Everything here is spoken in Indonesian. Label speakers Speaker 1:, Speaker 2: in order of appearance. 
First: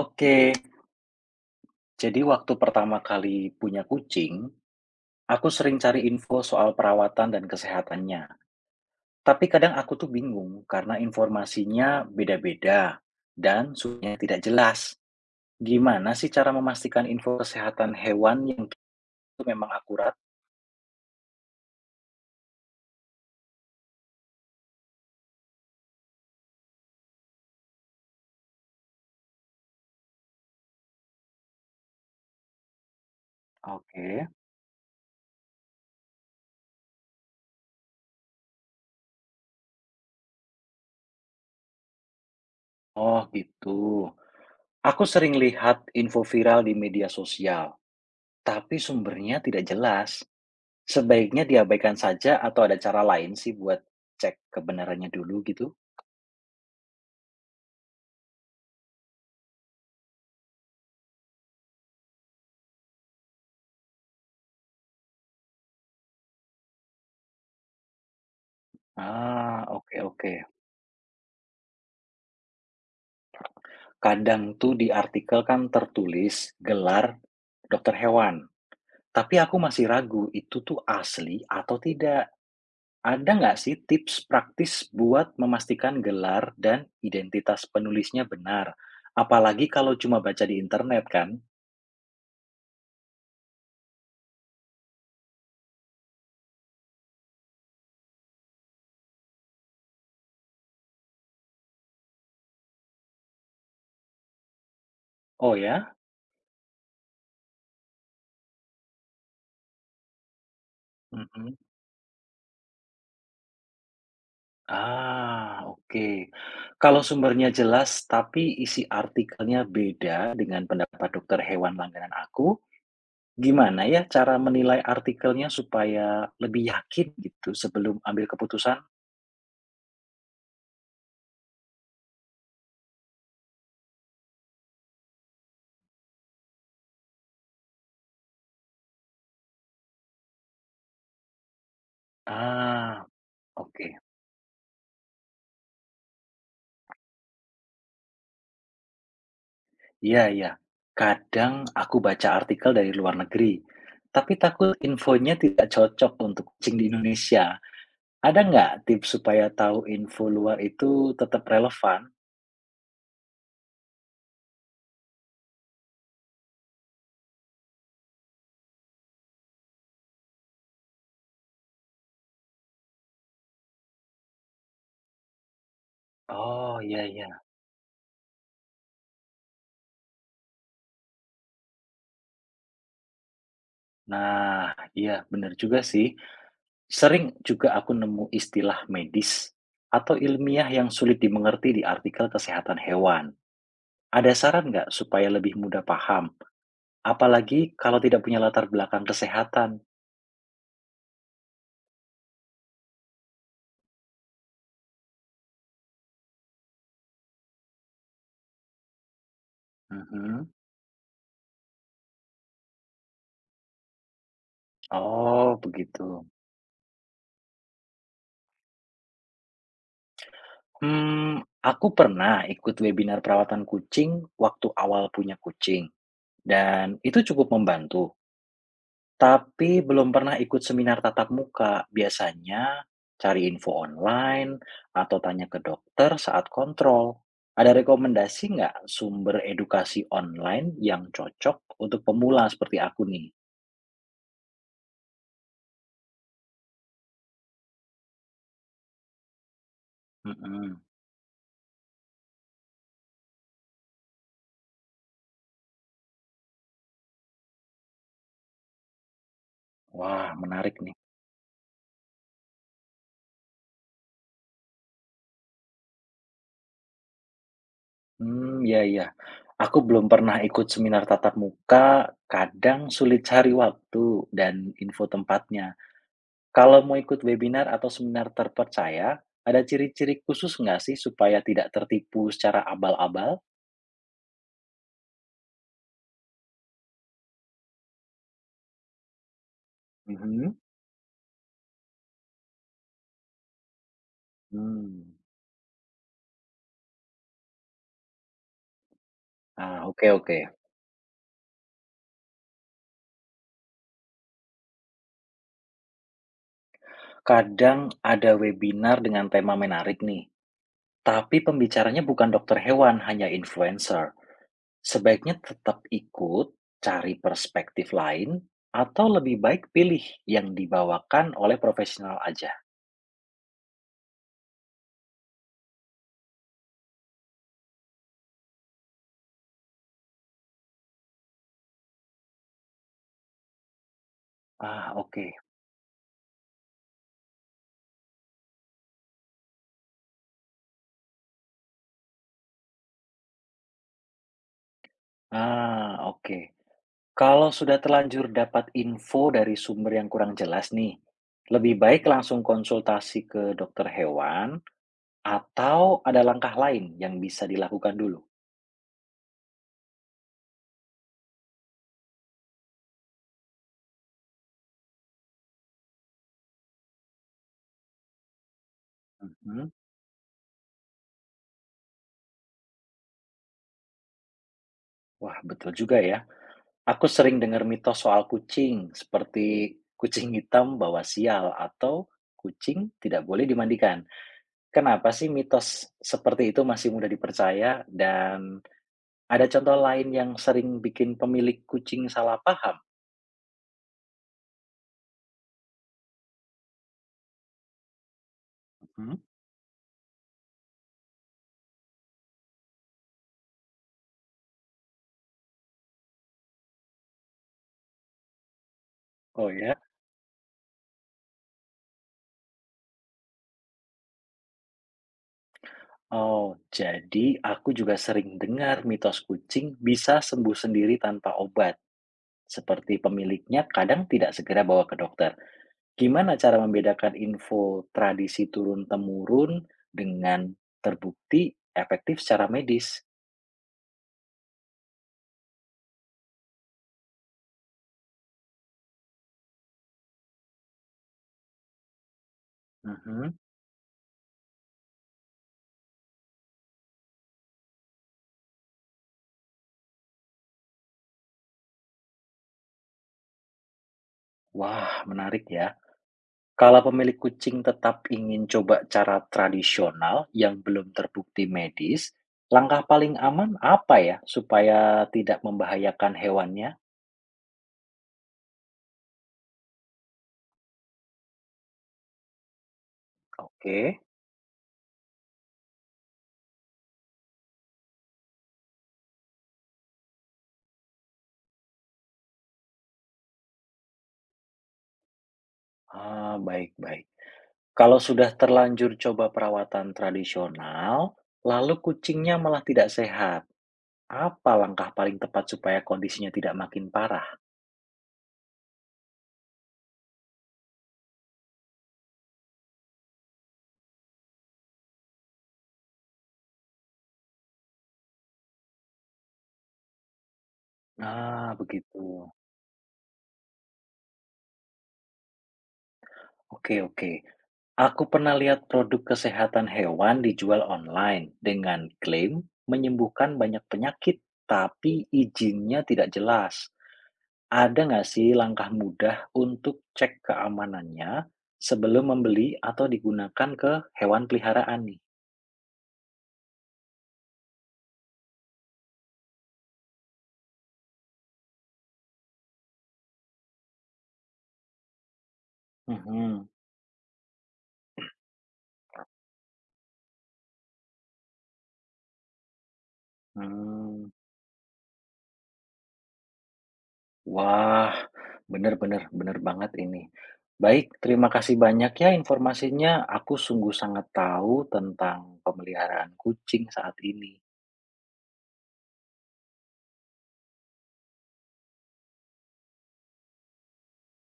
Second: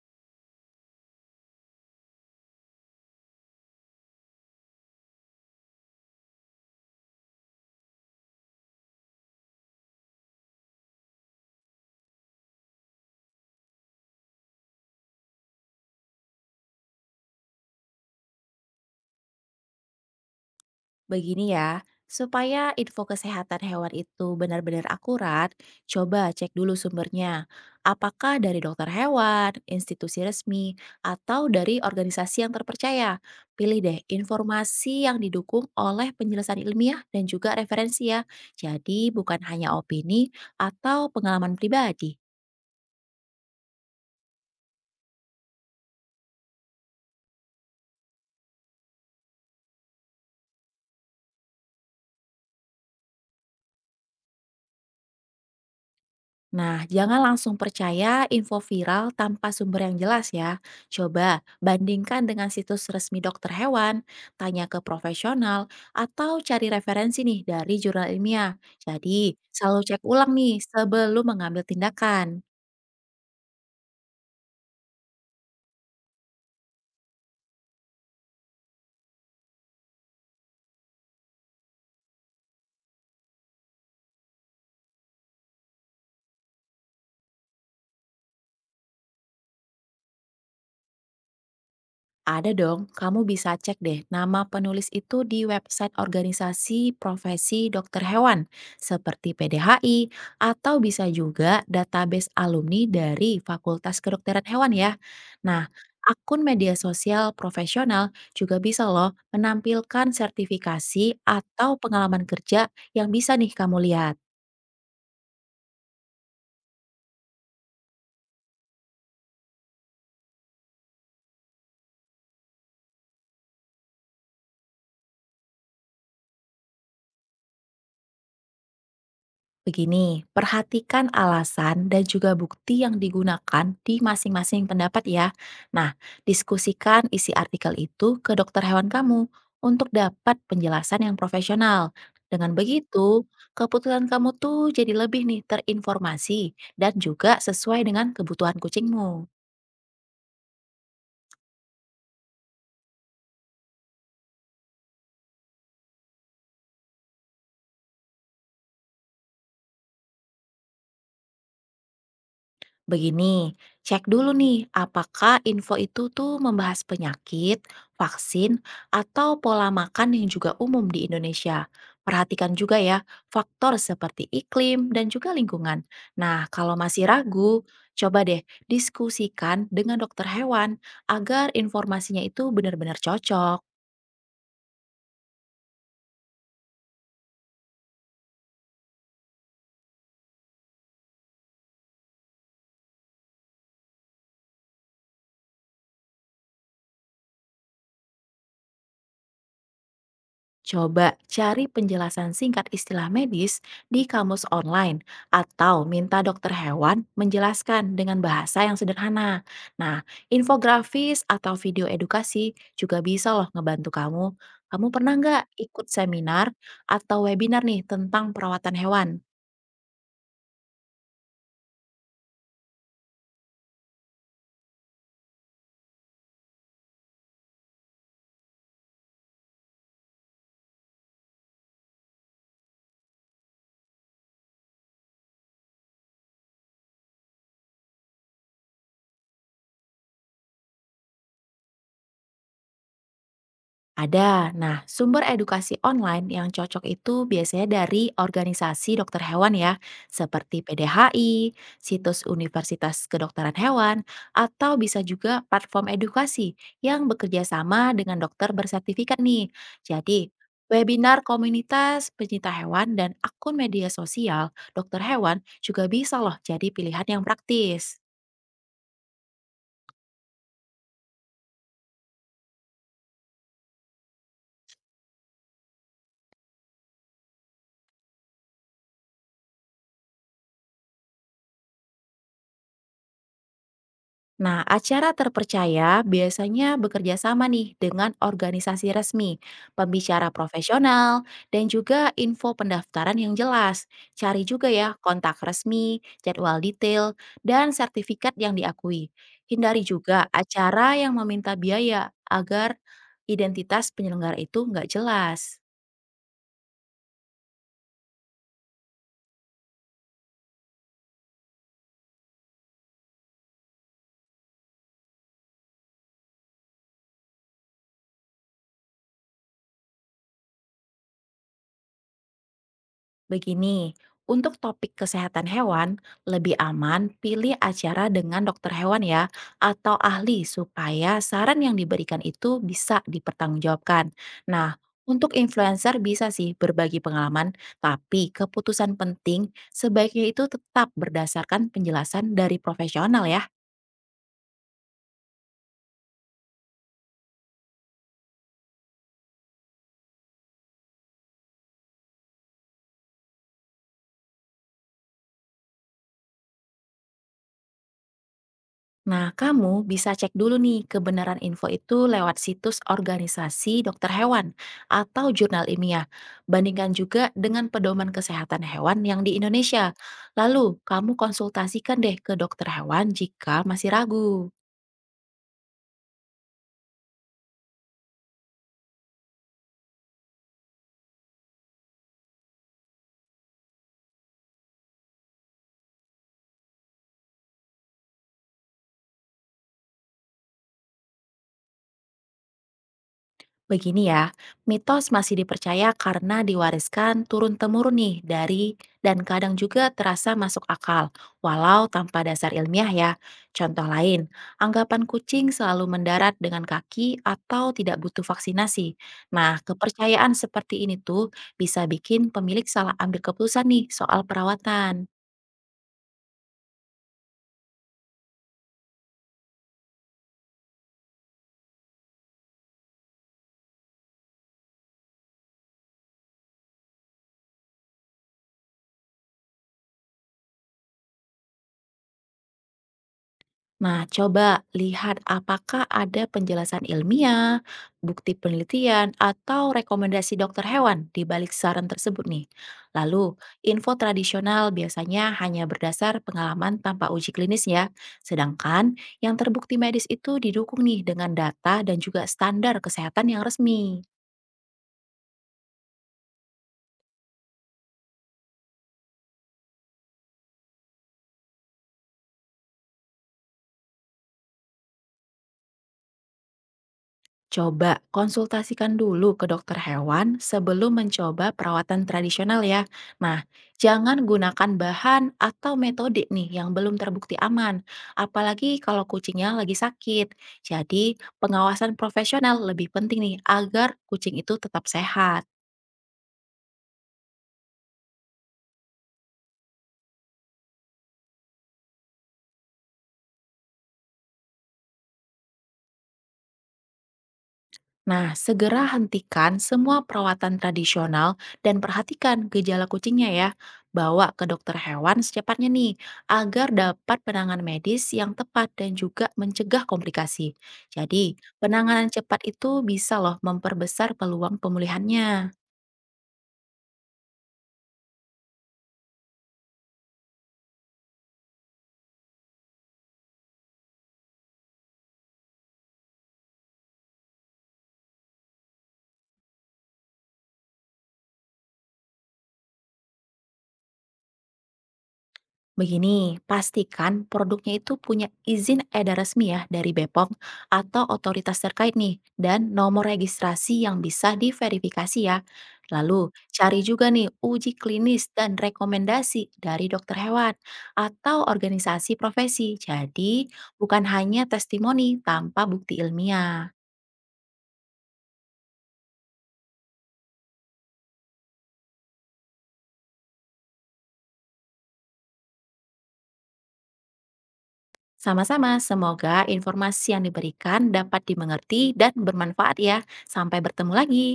Speaker 1: Oke, jadi waktu pertama kali punya kucing, aku sering cari info soal perawatan dan kesehatannya. Tapi kadang aku tuh bingung karena informasinya beda-beda dan sumbernya tidak jelas. Gimana sih cara memastikan info kesehatan hewan yang itu memang akurat?
Speaker 2: Begini ya, supaya info kesehatan hewan itu benar-benar akurat, coba cek dulu sumbernya. Apakah dari dokter hewan, institusi resmi, atau dari organisasi yang terpercaya? Pilih deh
Speaker 1: Oke.
Speaker 2: informasi yang didukung oleh penjelasan ilmiah dan juga referensi ya. Jadi bukan hanya opini atau pengalaman pribadi.
Speaker 1: Oh, gitu. Aku sering lihat info viral di media sosial, tapi sumbernya tidak jelas. Sebaiknya diabaikan saja atau ada cara lain sih buat cek kebenarannya dulu gitu?
Speaker 2: Nah, jangan langsung percaya info viral tanpa sumber yang jelas ya. Coba bandingkan dengan situs resmi dokter hewan, tanya ke profesional, atau cari referensi nih dari jurnal ilmiah. Jadi,
Speaker 1: Ah,
Speaker 2: selalu cek
Speaker 1: oke
Speaker 2: ulang
Speaker 1: oke.
Speaker 2: nih sebelum mengambil tindakan.
Speaker 1: Kadang tuh di artikel kan tertulis gelar dokter hewan, tapi aku masih ragu itu tuh asli atau tidak. Ada nggak sih tips praktis buat memastikan gelar dan identitas penulisnya benar? Apalagi kalau cuma baca di internet kan?
Speaker 2: Ada dong, kamu bisa cek deh nama penulis itu di website organisasi profesi dokter hewan seperti PDHI atau bisa juga database alumni dari Fakultas Kedokteran Hewan ya.
Speaker 1: Oh
Speaker 2: Nah,
Speaker 1: ya?
Speaker 2: akun media sosial profesional juga bisa loh menampilkan sertifikasi
Speaker 1: Mhm.
Speaker 2: atau pengalaman kerja yang bisa nih kamu lihat.
Speaker 1: Ah, oke. Kalau sumbernya jelas tapi isi artikelnya beda dengan pendapat dokter hewan langganan aku, gimana ya cara menilai artikelnya supaya lebih yakin gitu sebelum ambil keputusan?
Speaker 2: Begini, perhatikan alasan dan juga bukti yang digunakan di masing-masing pendapat ya. Nah, diskusikan isi artikel itu ke dokter hewan kamu untuk dapat penjelasan yang profesional. Dengan
Speaker 1: Ah,
Speaker 2: begitu,
Speaker 1: oke.
Speaker 2: keputusan kamu tuh jadi lebih nih terinformasi dan juga sesuai dengan kebutuhan kucingmu.
Speaker 1: Iya iya. Kadang aku baca artikel dari luar negeri, tapi takut infonya tidak cocok untuk kucing di Indonesia. Ada nggak tips supaya tahu info luar itu tetap relevan?
Speaker 2: Begini, cek dulu nih apakah info itu tuh membahas penyakit, vaksin, atau pola makan yang juga umum di Indonesia. Perhatikan juga ya faktor seperti iklim dan juga lingkungan. Nah,
Speaker 1: Oh,
Speaker 2: kalau
Speaker 1: iya
Speaker 2: masih
Speaker 1: iya.
Speaker 2: ragu, coba deh diskusikan dengan dokter hewan agar informasinya itu benar-benar cocok.
Speaker 1: Nah, iya benar juga sih. Sering juga aku nemu istilah medis atau ilmiah yang sulit dimengerti di artikel kesehatan hewan. Ada saran nggak supaya lebih mudah paham? Apalagi kalau tidak punya latar belakang kesehatan.
Speaker 2: Coba cari penjelasan singkat istilah medis di kamus online atau minta dokter hewan menjelaskan dengan bahasa yang sederhana. Nah,
Speaker 1: Mhm.
Speaker 2: infografis atau video edukasi juga bisa loh ngebantu kamu. Kamu pernah nggak
Speaker 1: Oh,
Speaker 2: ikut
Speaker 1: begitu.
Speaker 2: seminar atau webinar nih tentang perawatan hewan?
Speaker 1: Aku pernah ikut webinar perawatan kucing waktu awal punya kucing, dan itu cukup membantu. Tapi belum pernah ikut seminar tatap muka. Biasanya cari info online atau tanya ke dokter saat kontrol. Ada rekomendasi nggak sumber edukasi online yang cocok untuk pemula seperti aku nih?
Speaker 2: Ada. Nah, sumber edukasi online yang cocok itu biasanya dari organisasi dokter hewan ya, seperti
Speaker 1: Mhm.
Speaker 2: PDHI, situs Universitas Kedokteran Hewan, atau bisa juga platform edukasi yang bekerja sama dengan dokter bersertifikat nih. Jadi,
Speaker 1: Wah, menarik nih.
Speaker 2: webinar komunitas pencinta hewan dan akun media sosial dokter hewan juga bisa loh jadi pilihan yang praktis.
Speaker 1: Hmm, ya ya. Aku belum pernah ikut seminar tatap muka, kadang sulit cari waktu dan info tempatnya. Kalau mau ikut webinar atau seminar terpercaya, ada ciri-ciri khusus nggak sih supaya tidak tertipu secara abal-abal?
Speaker 2: Nah, acara terpercaya biasanya bekerja sama nih dengan organisasi resmi, pembicara
Speaker 1: Mhm.
Speaker 2: profesional, dan juga info pendaftaran yang jelas. Cari juga ya
Speaker 1: Hmm.
Speaker 2: kontak resmi, jadwal detail, dan sertifikat yang diakui. Hindari
Speaker 1: Ah, oke
Speaker 2: juga
Speaker 1: oke.
Speaker 2: acara yang meminta biaya agar identitas penyelenggara itu nggak jelas.
Speaker 1: Kadang ada webinar dengan tema menarik nih, tapi pembicaranya bukan dokter hewan, hanya influencer. Sebaiknya tetap ikut, cari perspektif lain, atau lebih baik pilih yang dibawakan oleh profesional aja?
Speaker 2: Begini, untuk topik kesehatan hewan, lebih aman pilih acara dengan dokter hewan ya, atau ahli supaya saran yang diberikan itu bisa dipertanggungjawabkan. Nah,
Speaker 1: Ah, oke.
Speaker 2: untuk influencer bisa sih berbagi pengalaman, tapi keputusan penting sebaiknya itu tetap berdasarkan penjelasan dari profesional ya.
Speaker 1: Ah, oke. Kalau sudah terlanjur dapat info dari sumber yang kurang jelas nih, lebih baik langsung konsultasi ke dokter hewan atau ada langkah lain yang bisa dilakukan dulu?
Speaker 2: Nah, kamu bisa cek dulu nih kebenaran info itu lewat situs organisasi dokter hewan atau jurnal ilmiah. Bandingkan juga dengan pedoman kesehatan hewan yang di
Speaker 1: Mhm.
Speaker 2: Indonesia. Lalu, kamu konsultasikan deh ke dokter hewan jika masih ragu.
Speaker 1: Wah, betul juga ya. Aku sering dengar mitos soal kucing, seperti kucing hitam bawa sial atau kucing tidak boleh dimandikan. Kenapa sih mitos seperti itu masih mudah dipercaya dan ada contoh lain yang sering bikin pemilik kucing salah paham?
Speaker 2: Begini ya, mitos masih dipercaya karena diwariskan turun-temurun nih dari
Speaker 1: Hmm?
Speaker 2: dan kadang juga terasa masuk akal, walau tanpa dasar ilmiah ya. Contoh lain, anggapan kucing selalu mendarat dengan kaki atau tidak butuh vaksinasi.
Speaker 1: Oh
Speaker 2: Nah,
Speaker 1: ya,
Speaker 2: kepercayaan seperti ini tuh bisa bikin pemilik salah ambil keputusan nih soal perawatan.
Speaker 1: oh jadi aku juga sering dengar mitos kucing bisa sembuh sendiri tanpa obat, seperti pemiliknya kadang tidak segera bawa ke dokter. Gimana cara membedakan info tradisi turun-temurun dengan terbukti efektif secara medis?
Speaker 2: Nah, coba lihat apakah ada penjelasan ilmiah, bukti penelitian, atau rekomendasi dokter hewan di balik saran tersebut nih. Lalu,
Speaker 1: Mhm.
Speaker 2: info tradisional biasanya hanya berdasar pengalaman tanpa uji klinis ya. Sedangkan yang terbukti medis itu didukung nih dengan data dan juga standar kesehatan yang resmi.
Speaker 1: Wah, menarik ya. Kalau pemilik kucing tetap ingin coba cara tradisional yang belum terbukti medis, langkah paling aman apa ya supaya tidak membahayakan hewannya?
Speaker 2: Coba konsultasikan dulu ke dokter hewan sebelum mencoba perawatan tradisional ya. Nah,
Speaker 1: Oke.
Speaker 2: jangan gunakan bahan atau metode nih yang belum terbukti aman, apalagi kalau kucingnya lagi sakit. Jadi, pengawasan profesional lebih penting nih agar kucing itu tetap sehat.
Speaker 1: Ah, baik-baik. Kalau sudah terlanjur coba perawatan tradisional, lalu kucingnya malah tidak sehat. Apa langkah paling tepat supaya kondisinya tidak makin parah?
Speaker 2: Nah, segera hentikan semua perawatan tradisional dan perhatikan gejala kucingnya ya. Bawa ke dokter hewan secepatnya nih, agar dapat penanganan medis yang tepat dan juga mencegah komplikasi. Jadi,
Speaker 1: Ah,
Speaker 2: penanganan
Speaker 1: begitu.
Speaker 2: cepat itu bisa loh memperbesar peluang pemulihannya.
Speaker 1: Oke, oke. Aku pernah lihat produk kesehatan hewan dijual online dengan klaim menyembuhkan banyak penyakit, tapi izinnya tidak jelas. Ada nggak sih langkah mudah untuk cek keamanannya sebelum membeli atau digunakan ke hewan peliharaan nih?
Speaker 2: Begini, pastikan produknya itu punya izin edar resmi ya dari Bepom atau otoritas terkait nih dan nomor registrasi yang bisa diverifikasi ya. Lalu,
Speaker 1: Mhm.
Speaker 2: cari juga nih uji klinis dan rekomendasi dari dokter hewan atau organisasi profesi. Jadi, bukan
Speaker 1: Hmm.
Speaker 2: hanya testimoni tanpa bukti ilmiah.
Speaker 1: Wah, benar-benar, benar banget ini. Baik, terima kasih banyak ya informasinya. Aku sungguh sangat tahu tentang pemeliharaan kucing saat ini.
Speaker 2: Sama-sama, semoga informasi yang diberikan dapat dimengerti dan bermanfaat ya. Sampai bertemu lagi.